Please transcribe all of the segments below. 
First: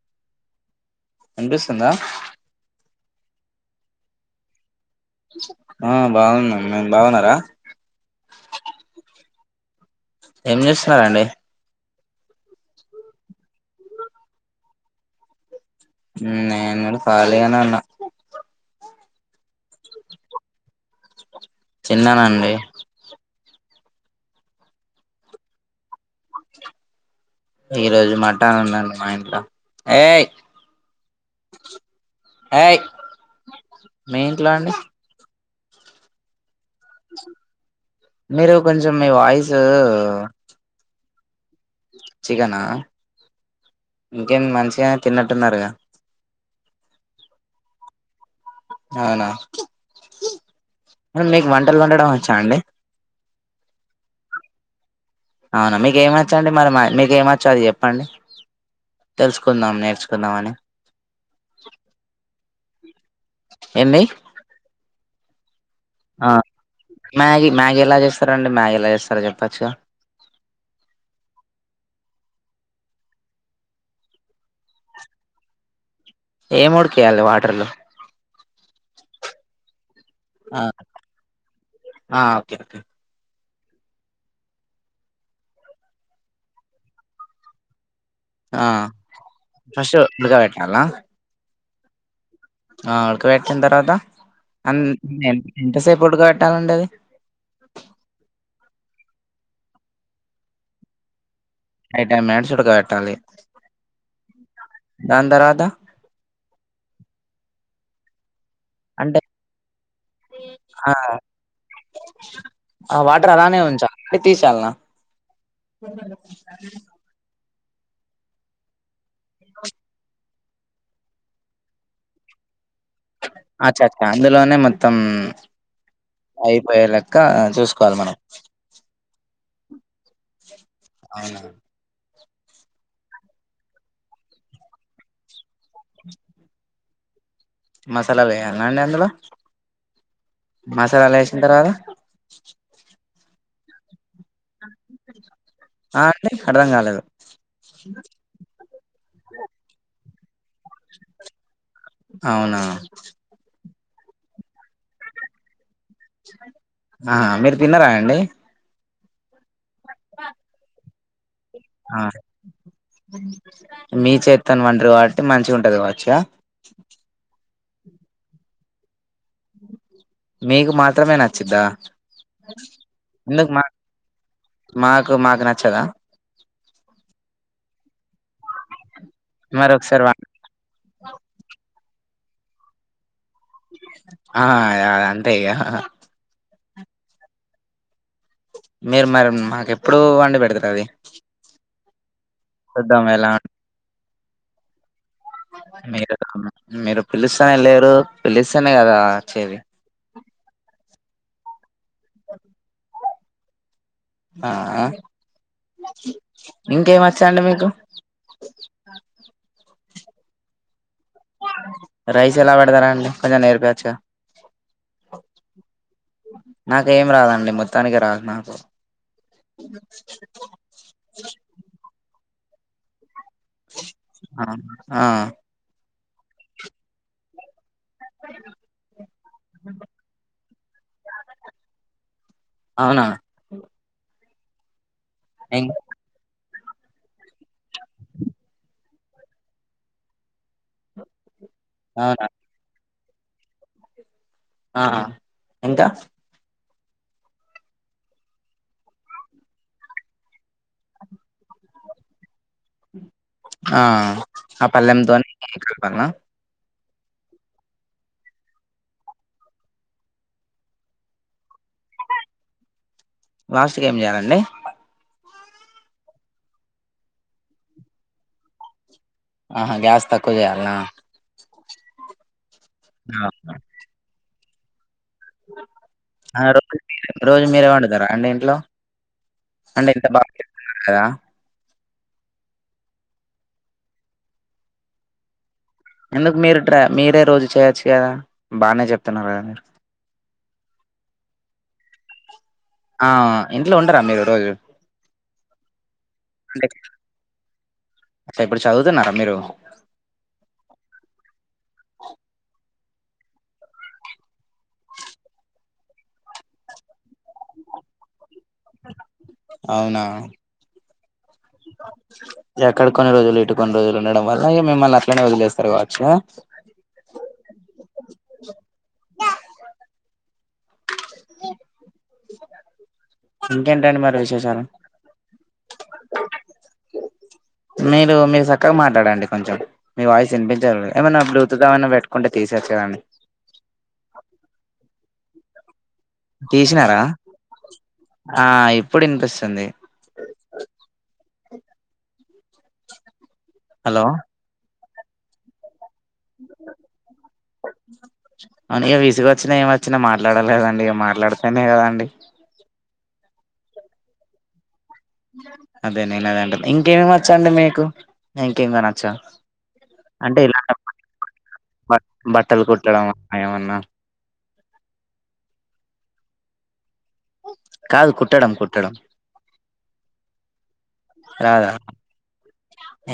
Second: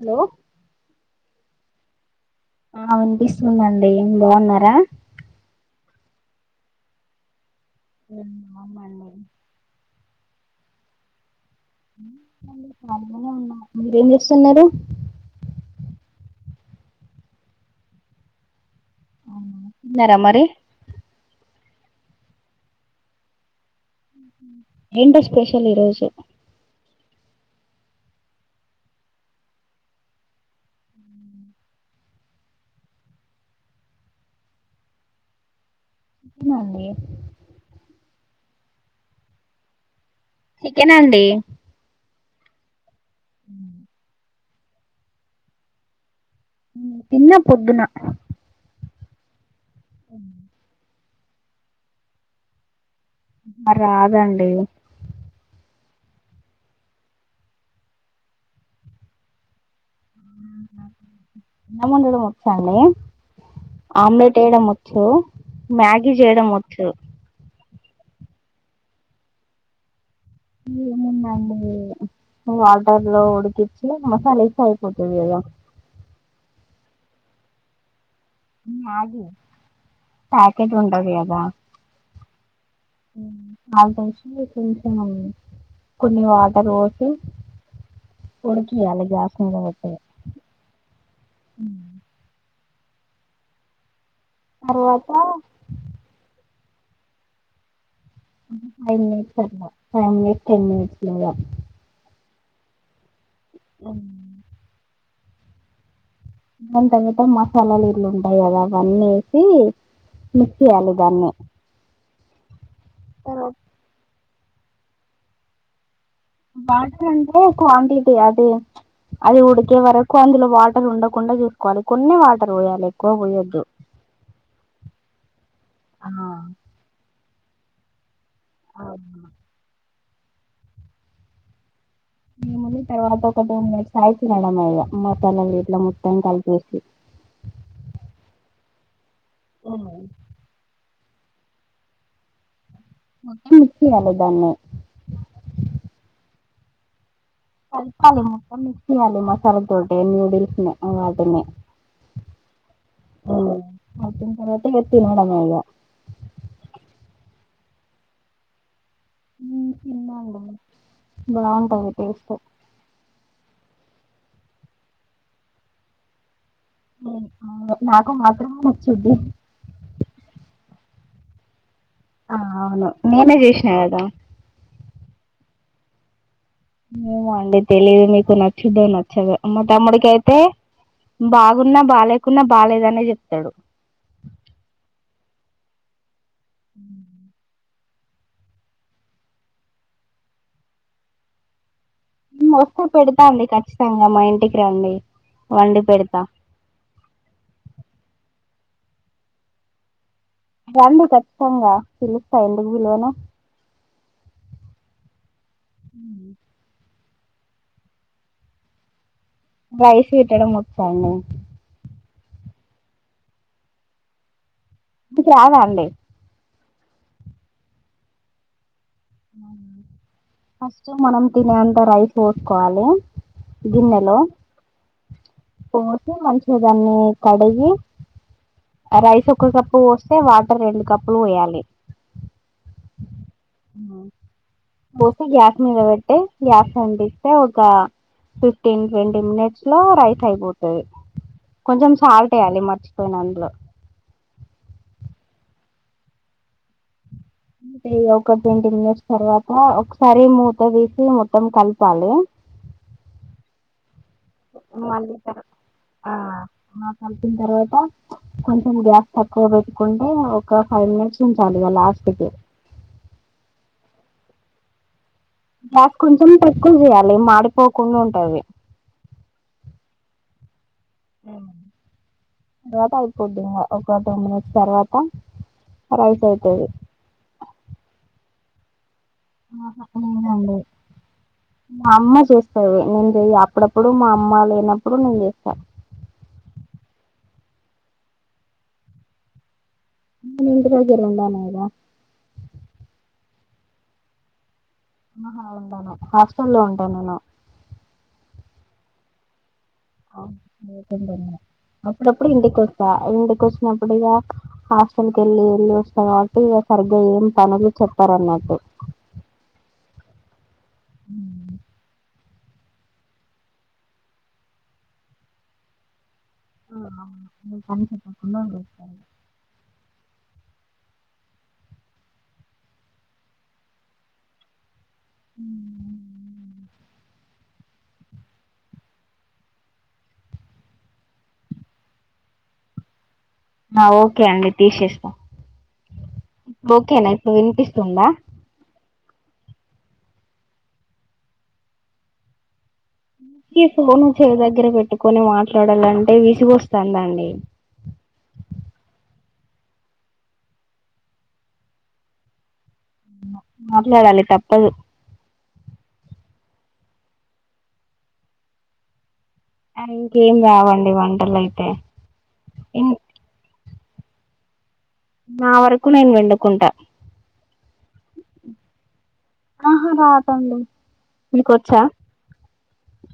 Hello వినిపిస్తుందా ఆ వినిపిస్తుందండి, బాగున్నారా ఆ బాగున్నం, మీరు బాగున్నారా? ఏం [unintelligible] ఏం చేస్తున్నారండి మీరేం చేస్తున్నారు? ఉమ్ నేను కూడా ఖాలిగనే ఉన్న తిన్నార మరి. చిన్నవండి ఏంటి స్పెషల్ ఈ రోజు ఈ రోజు మటన్ ఉందండి మా ఇంట్లో ఏయ్ ఏయ్ మీ ఇంట్లో అండి [unintelligible] [unintelligible] మీరు కొంచెం మీ వాయిసు చికెన్ అండి. చికనా ఇంకేం మంచిగ తిన్నట్టున్నారుగా తిన్న పొద్దున అవునా [inaudible] మీకు వంటలు వండడం వచ్చా అండి. రాదండి అవునా మీకేమచండి మరి మీకేమచ్చు అది చెప్పండి, తెలుసుకుందాం. నేర్చుకుందామని. చాలయే ఏంది ఆమ్లెట్ ఏయడం వచ్చు. మ్యాగీ ఆ చేయడం వచ్చదు మ్యాగీ మ్యాగీ ఎలా చేస్తారా అండి మ్యాగీ ఎలా చేస్తారా చెప్పచ్చు ఏముందండి వాటర్ లో ఉడికించి మసాలా ఇస్ అయిపోతుది కదా ఏ మోడికియాలి వాటర్లో అగే పేజ ఉండది అదా ఆ ఓకే ఓకే వాష కొంచ కొన్ని వాటర్ రోసు ఆ ఫస్ట్ బడుగా వెట్నాల ఉ ఆకి వ్యాట తర్వాత అమ్ తర్వాత ఒక ఎంతసేపు ఉడుక [unintelligible] ఫైవ్ మట్స్ టెన్ మిట్స్ లోద అయి ట మేడ్ చుడక పెట్టాలి అ అంద రాధా ఏ తగతే మసాలాలు ఇర్ల అలాగా అన్న అంటే వేసి ఆ మిచ్చయ్యాలి దాన్ని ఆ వాటర్ తర్వాత అలానే ఉంచా ఎటి చాలనా బాంట క్వాంటిటీ అది అది ఉడికే వరకు అందులో వాటర్ ఉండకుండా చూసుకోవాలి కొన్ని వాటర్ పోయాలి ఎక్కువ పోయొద్దు అచ్చా అచ్చా అందులోనే మొత్తం ఆ! అయిపోయేలా ఇంకా చూసుకోవాలి మనం అవును. అవునా నముంది తర్వాత ఒక మ సాయత నేడమ్ మ అ ఇ ముట్టం కలిపికి మసాలాలుేయాల అండి అందులో అ సార్ అలా వేసిన తర్వాత ఖ అాల ఇదన్నే ఆ అంటే అర్థం కాలేదు స్ల్ప అాల మొత్తం మిక్సియాల మసాలా దొడ్డే నరు బిఫ వాడునే అవునా తి పట ఎత్తి మేడమా ఇగ ఆ మీరు తిన్నారా అండి తన్న ఉంట బాగుంటాంది ఆ టేస్ట్ మీ చేత్తోను వండరు కాబట్టి మంచిగ ఉంటది కావచ్చా అవు నాకు మాత్రమే వచ్చది మీకు మాత్రమే నచ్చిద్దా ఆ అవును నేనే ఎందుకు మా చేసినా గదా మాకు నచ్చదా ఏమో అండి తెలీదు మీకు నచ్చుద్దో నచ్ చేది మా మరి ఒకసారి తమ్ముడికి వ అయితే బాగు న్నా బా లేకున్నా బాగాలేద అనే చెప్తాడు ఆ ఆ అంతే ఇక అ మీరు మరి మాకెప్పుడు వండి పెడతరు అది వస్తే చూద్దాం పెడతా ఎలా అండి ఖచ్చితంగా మా ఇం ఇంటి కి రండి వండి మీరు పెడతా మీరు పిలుస్తనే లేరు పిలిస్ తింటేనే కదా నచ్చేది రండి ఖచ్చతంగా పిలుస్తా ఎందుకు పిలువను ఆ ఉమ్, ఇంకే మా చండ మీకు రైస్ పెట్టడం ము టైము రైస్ ఎలా పెడతారా అండి కొంచెం నేర్పీయోచ్చుగా మీకు రావాఅండి నాకేం రాదండి మొత్తానికి రాదు నాకు ఫస్ట్ మనం తినేంత రైస్ తోట్కోవాలి గిన్నెలో ఆ ఆ పో మంచిగా దాన్ని కడిగి రైస్ ఒక కప్పు పోస్తే వా ఇ రెండు కప్పులు పోయాలి అవునా ఆ పప్పు గ్యాస్ ఇం మీద పెడితే గ్యాస్ అంటిస్తే ఒక ఫిఫ్టీన్ ట్వంటీ మినిట్స్ లో రైస్ అయిపోతుంది కొంచెం అవునా సాల్ట్ వేయాలి మర్చి పెనంలో ఆహ్ ఎంత. అంటే ఒక ట్వంటీ మినిట్స్ తర్వాత ఒకసారి మూత తీసి మొత్తం కలపాలి. ఆహ్ ఆ పల్లం మళ్ళీ తోని కలపాలాన. ఆ కలిపిన తర్వాత కొంచెం గ్యాస్ తక్కువ పెట్టుకుంటే ఒక ఫైవ్ మినిట్స్ ఉంచాలి ఇంకా లాస్ట్ కి లాస్ట్ కి ఏం చేయాలండి. గ్యాస్ కొంచెం తక్కువ చేయాలి మాడిపోకుండా ఉంటది. ఆహా గ్యాస్ తక్కువ చేయాల్నా. గ్యాస్ అయిపోద్దీ ఇంకా ఒక టెన్ మినిట్స్. తర్వా ఆ రోజు రోజు మీరే వండుతారా అండి ఇంట్లో ఆహా అంటే ఎంత బాగా లేదండి చెప్తున్నారు కదా మా అమ్మ చేస్తాది నేను చెయ్య. అప్పుడప్పుడు మా అమ్మ లేనప్పుడు నేను చేస్తా. ఎందుకు మీరు డ్రా మీరే రోజు చేయచ్చు కదా బానే చెప్తున్నారు కదా మీరు. ఇంటిదగ్గర ఉంది అన్నావు కదా. ఆహ్ ఇంట్లో ఉండారా మీరు రోజు. ఆహా ఉండాను హాస్టల్ లో ఉంటా నేను. అంటే ఇప్పుడు చదువుతున్నారా మీరు. అప్పుడప్పుడు ఇంటికి ఇంటికి వచ్చినప్పుడిక హాస్టల్ కి వెళ్ళి వెళ్ళి వస్తా కాబట్టి ఇక సరిగ్గా ఏం పనులు చెప్పారు అన్నట్టు. అవునా. ఉమ్ ఎక్కడ కొన్ని రోజులు ఇటు కొన్ని రోజులు ఉండడం వల్ల ఇగ మిమ్మల్ని అట్లనే వదిలేస్తారు కావచ్చు ఆహ్ ఆహ్ నీ పని చెప్పకుండా కూడా వస్తది. ఇంకేంటండి మరి విశేషాలు. మీరు మీరు చక్కగా మాట్లాడండి కొంచెం మీ వాయిస్ వినిపించాట లేదు ఏమైన్నా బ్లూటూత్ ఏమైనా పెట్టుకుంటే తీసేయవచ్చు కదండి. ఓకే అండి తీసేస్తా. తీసినారా ఓకేనా ఇప్పుడు వినిపిస్తుందా. ఆ ఇప్పుడు వినిపిస్తుంది. తీసీ హలో నువ్వు చెయ్యి దగ్గర పెట్ కొని మాట్లాడాలంటే విసిగు వస్తుందండి. అవును ఇక విసుక వచ్చినా ఏమి వచ్చినా మాట్లాడాలే కదాండి ఇగ మాట్లాడితేనే కదాండి. మాట్లాడాలి తప్పదు. అదే నేను అదే అంటున్నా ఇంకేమేమి వచ్చాండి మీకు ఇంకేమైన వచ్చా. ఇంకేం అంటే ఇలా రావండి వంటలు అయితే బ బట్టలు ఇంక్ కుట్టడం అలా ఏమన్నా నా వరకు నేను వండుకుంటా. కాదు కుట్టడం కుట్టడం. ఆహా రాదండి మీక రాదా వచ్చా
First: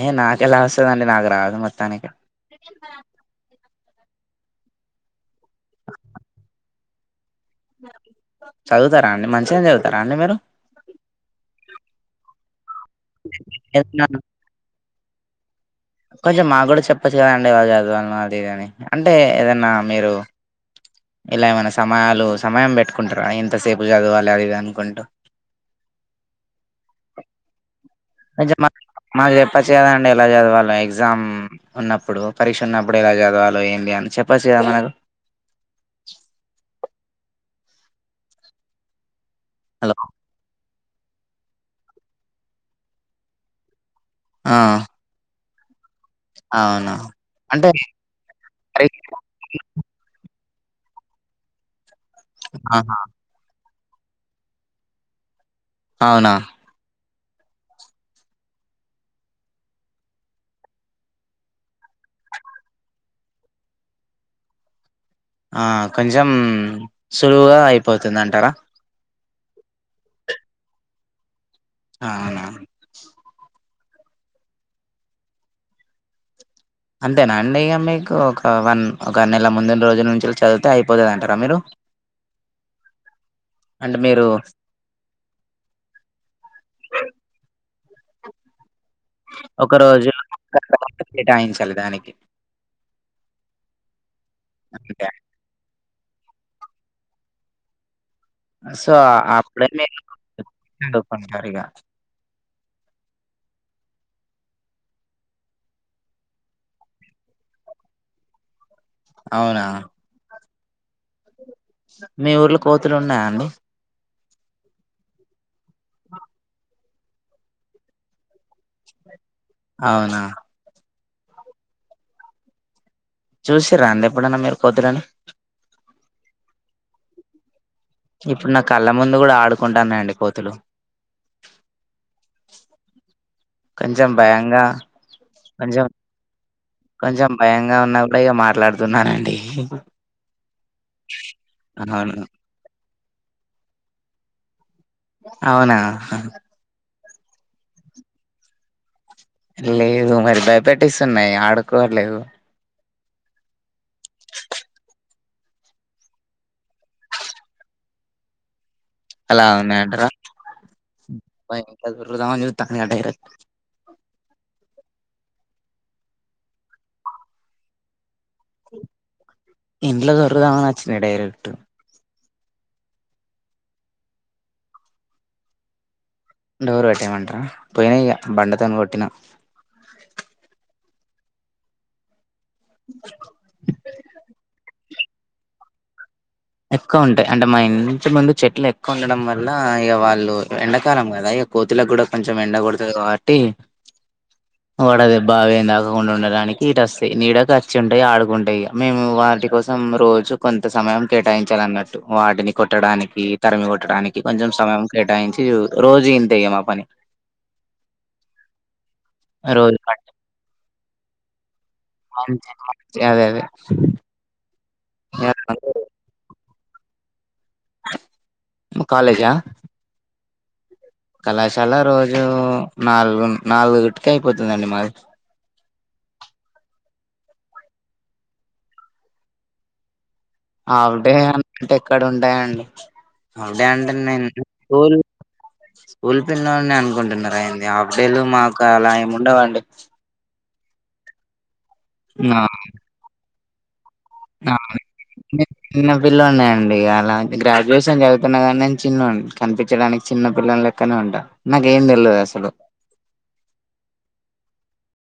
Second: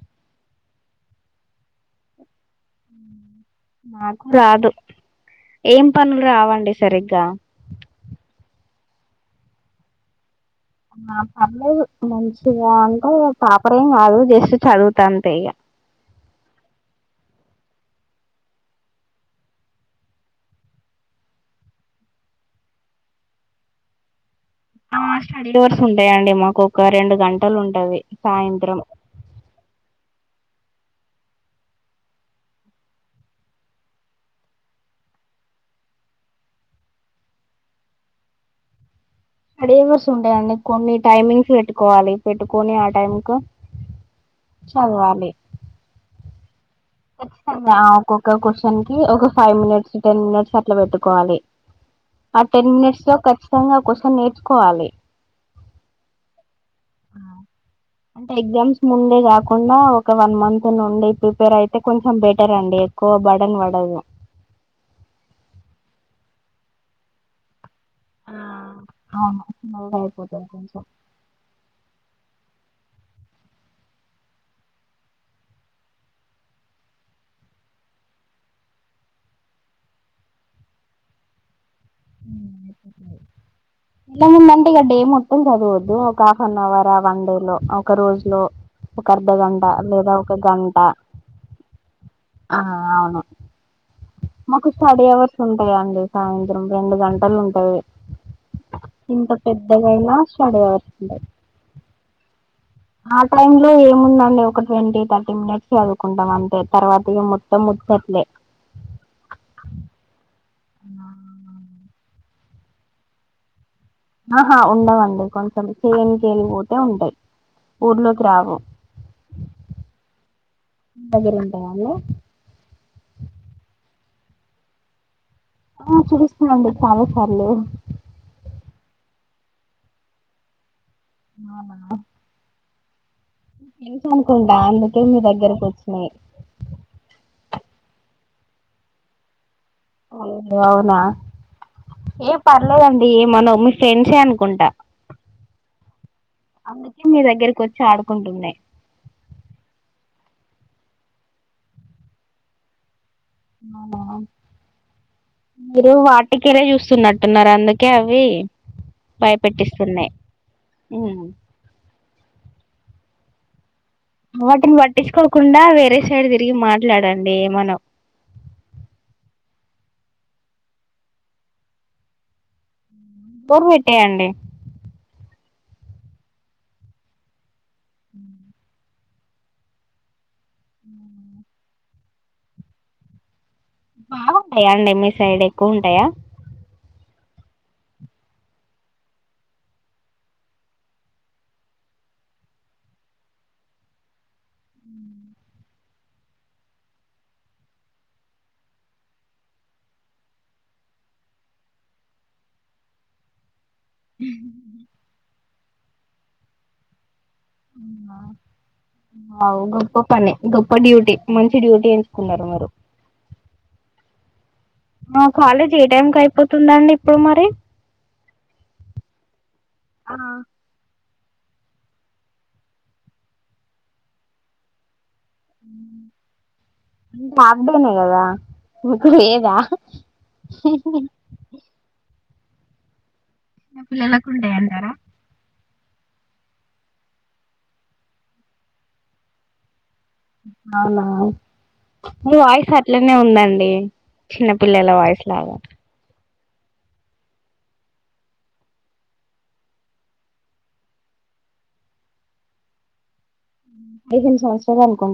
ఏ నాక ఎలా వస్తుందండి నాకు రాదు మొత్తానికి నాకు రాదు ఏం పనులు రావండి సరిగ్గా చదువుతారా అండి మంచిగాం చదువుతారా అండి మీరు ఆ పర్లేదు మంచిది అంటే పాపర ఏం ఏదన్నా కాదు చేస్త చదువు త్తంతె ఇగా కొంచెం మాకు కూడా చెప్పొచ్చు కదండి వాళ్ళు చదివాలను అది ఇదిని అంటే ఏదన్నా మీరు ఇలా ఏమైనా సమయాలు సమయం పెట్టుకుంటారా ఎంతసేపు చదవాలి అది ఆ అనుకుంటూ స్టడీ అవర్స్ ఉంటాయండి మాకు ఒక రెండు గంటలు ఉంటవి అయ్యా మా మాకు చెప్పొచ్చు కదా. కదండి ఎలా చదవాలో ఎగ్జామ్ ఉన్నప్పుడు పరీక్ష ఉన్నప్పుడు ఎలా చదవాలో ఏంటి అని చెప్పొచ్చు కదా మనకు. అదీ ఏం హలో వర్షం ఉంటాయండి. కొన్ని టైమింగ్స్ పెట్టుకోవాలి పెట్టుకొని ఆ టైం క ఆ చదవాలి అవునా అంటే ఒక్కొక్క మరి కోషన్కి ఒక ఫైవ్ మినిట్స్ టెన్ మినిట్స్ క అట్ల పెట్టుకోవాలి ఆ టెన్ ఆహా! మినిట్స్ లో ఖచ్చితంగా కోసం నేర్చుకోవాలి అవునా అంటే ఎగ్జామ్స్ ముందే కాకుండా ఒక వన్ మంత్ నుండి ప్రిపేర్ అయితే కొంచెం బెటర్ అండి ఎక్కువ బడన్ పడదు ఆ కొంచం సులువుగా పోతుంది అంటారా అవును ఆగాయిపోతు కొ అ అవునా అంతేనా అండి ఇక మీకు ఒక వన్ ఒక ఆరు నెలల ముందు రోజు నుంచి చదివితే అయిపోతుందటారా మీరు అంటే మీరు ఎలాందంటే ఇక డే మొత్తం చదవద్దు ఒక హాఫ్ అన్ అవరా వన్ డే లో ఒక్క రోజు లో ఒక అర్ధగంట ఒక రోజు లేదా ఒక గంట కేటాయించాలి దానికి. ఆ అవును మాకు స్టడీ అంతే. అవర్స్ ఉంటా అండి సాయంత్రం రెండు గంటలు ఉంటాయి సో ఇంత అప్పుడ పెద్దగైనా స్టడీ అవర్స్ ఉంటాయి చదువుకుంటారు ఇక ఆ టైమ్ లో ఏముందండి ఒక ట్వంటీ థర్టీ మినిట్స్ చదువుకుంటాం అంతే తర్వాత మొత్తం ముచ్చట్లే అవునా ఆ మీ ఊర్లో కోతులు ఉన్నాయా అండి ఆహా ఉండవండి కొంచెం చేలు చేలు పూటే ఉంటాయి ఊర్లోకి రావు అవునా అగర ఉంటాయా అండి చూసి రాంది ఎప్పుడన్నా మీరు కుద్దురని ఆ చూస్ండి చాల చల్లు ఇప్పుడు నా కళ్ళ ముందు కూడా ఆడుకుంటానండి కోతులు ఆవు ఎ కొంచెం అనుకుంటా భయంగా అందుకే మీ దగ్గరకు కొంచెం వచ్చినాయి కొంచెం భయంగా ఉన్నప్పుడు ఇక మాట్లాడుతున్నానండి ఓ అవునా అవును ఏ పర్లేదండి మనం మీ ఫ్రెండ్సే అనుకుంటా అవునా అందుకే మీ దగ్గరకు వచ్చి ఆడుకుంటున్నాయి లేదు మరి భయపెట్స్తున్నాయి ఆడుకోవలేదు అ మీరు వాటికర చూస్తున్నట్టున్నారు అందుకే అవి అలా ఉవున్నా అంట్రా భయపెట్టిస్తున్నాయి ఉమ్. [unintelligible] వాటిని పట్టించుకోకుండా వేరే సైడ్ తిరిగి మాట్లాడండి మనం ఇంట్లో చరుదాచ్చన్నడైలు ఇట్టు రు పెట్టేయండి డోరు గట్టేమంటరా పోయినా ఇక బండతను కొట్టిన [unintelligible] బాగుంటాయా అండి మీ సైడ్ ఎక్కువ ఉంటాయా ఎక్కువ ఉంటాయి అంటే మా ఇంటి ముందు చెట్లు ఎక్కువ ఉండడం వల్ల ఇక వాళ్ళు ఎండాకాలం కదా ఇక కోతులకు కూడా కొంచెం ఎండ కొడుతుంది కాబట్టి వాడదు బావి ఏం తాకకుండా ఉండడానికి ఇటు వస్తాయి నీడ ఖర్చ్చి ఉంటాయి ఆడుకుంటాయి ఇ మేము వాటి కోసం రోజు కొంత సమయం కేటాయించాలిన్నట్టు వాటిని కొట్టడానికి తరిమి కూడా ట్టడానికి కొంచెం సమయం కేటాయించి రోజు ఇంతేయ్యమా పని అ అ గొప్ప పని గొప్ప డ్యూటీ మంచి డ్యూటీ ఎంచుకున్నారు మీరు చి అదే అదే కాలేజ్ ఏ టైమ్ క అయిపోతు స్తుందండి ఇప్పుడు మరి కాలేజా ఆ కళాశాల రోజు నాలుగు నాలుగుగుట్క అయిపోతుందండి మాది ం ఆప్డేనే కదా ఇకుడు లేదా ఆవిడే అ అంటే ఎక్కడ ఉండే అంటే అండి హాలిడే అంటే నేను పిల్లలకు ఉంటాయి అంటారా రోజా స్కూల్ పిల్లోడిని అనుకుంటున్నారెంది. హాఫ్ డే లు మాకు అలా ఏముండవండి. హలో మీ వాయిస్ అట్లనే ఉందండి. [unintelligible] చిన్నపిల్లల వాయిస్ లాగా చిన్న పిల్లన్నే అండి అలా గ్రాడ్యుయేషన్ చదువుతున్నా గానీ నేను చిన్నోనీ కనిపించడానికి చిన్న పిల్లల లెక్కనే ఉంటా నాకు ఏం తెలువది అస్సలు ఎనిమిది సంవత్సరాలు అనుకుంట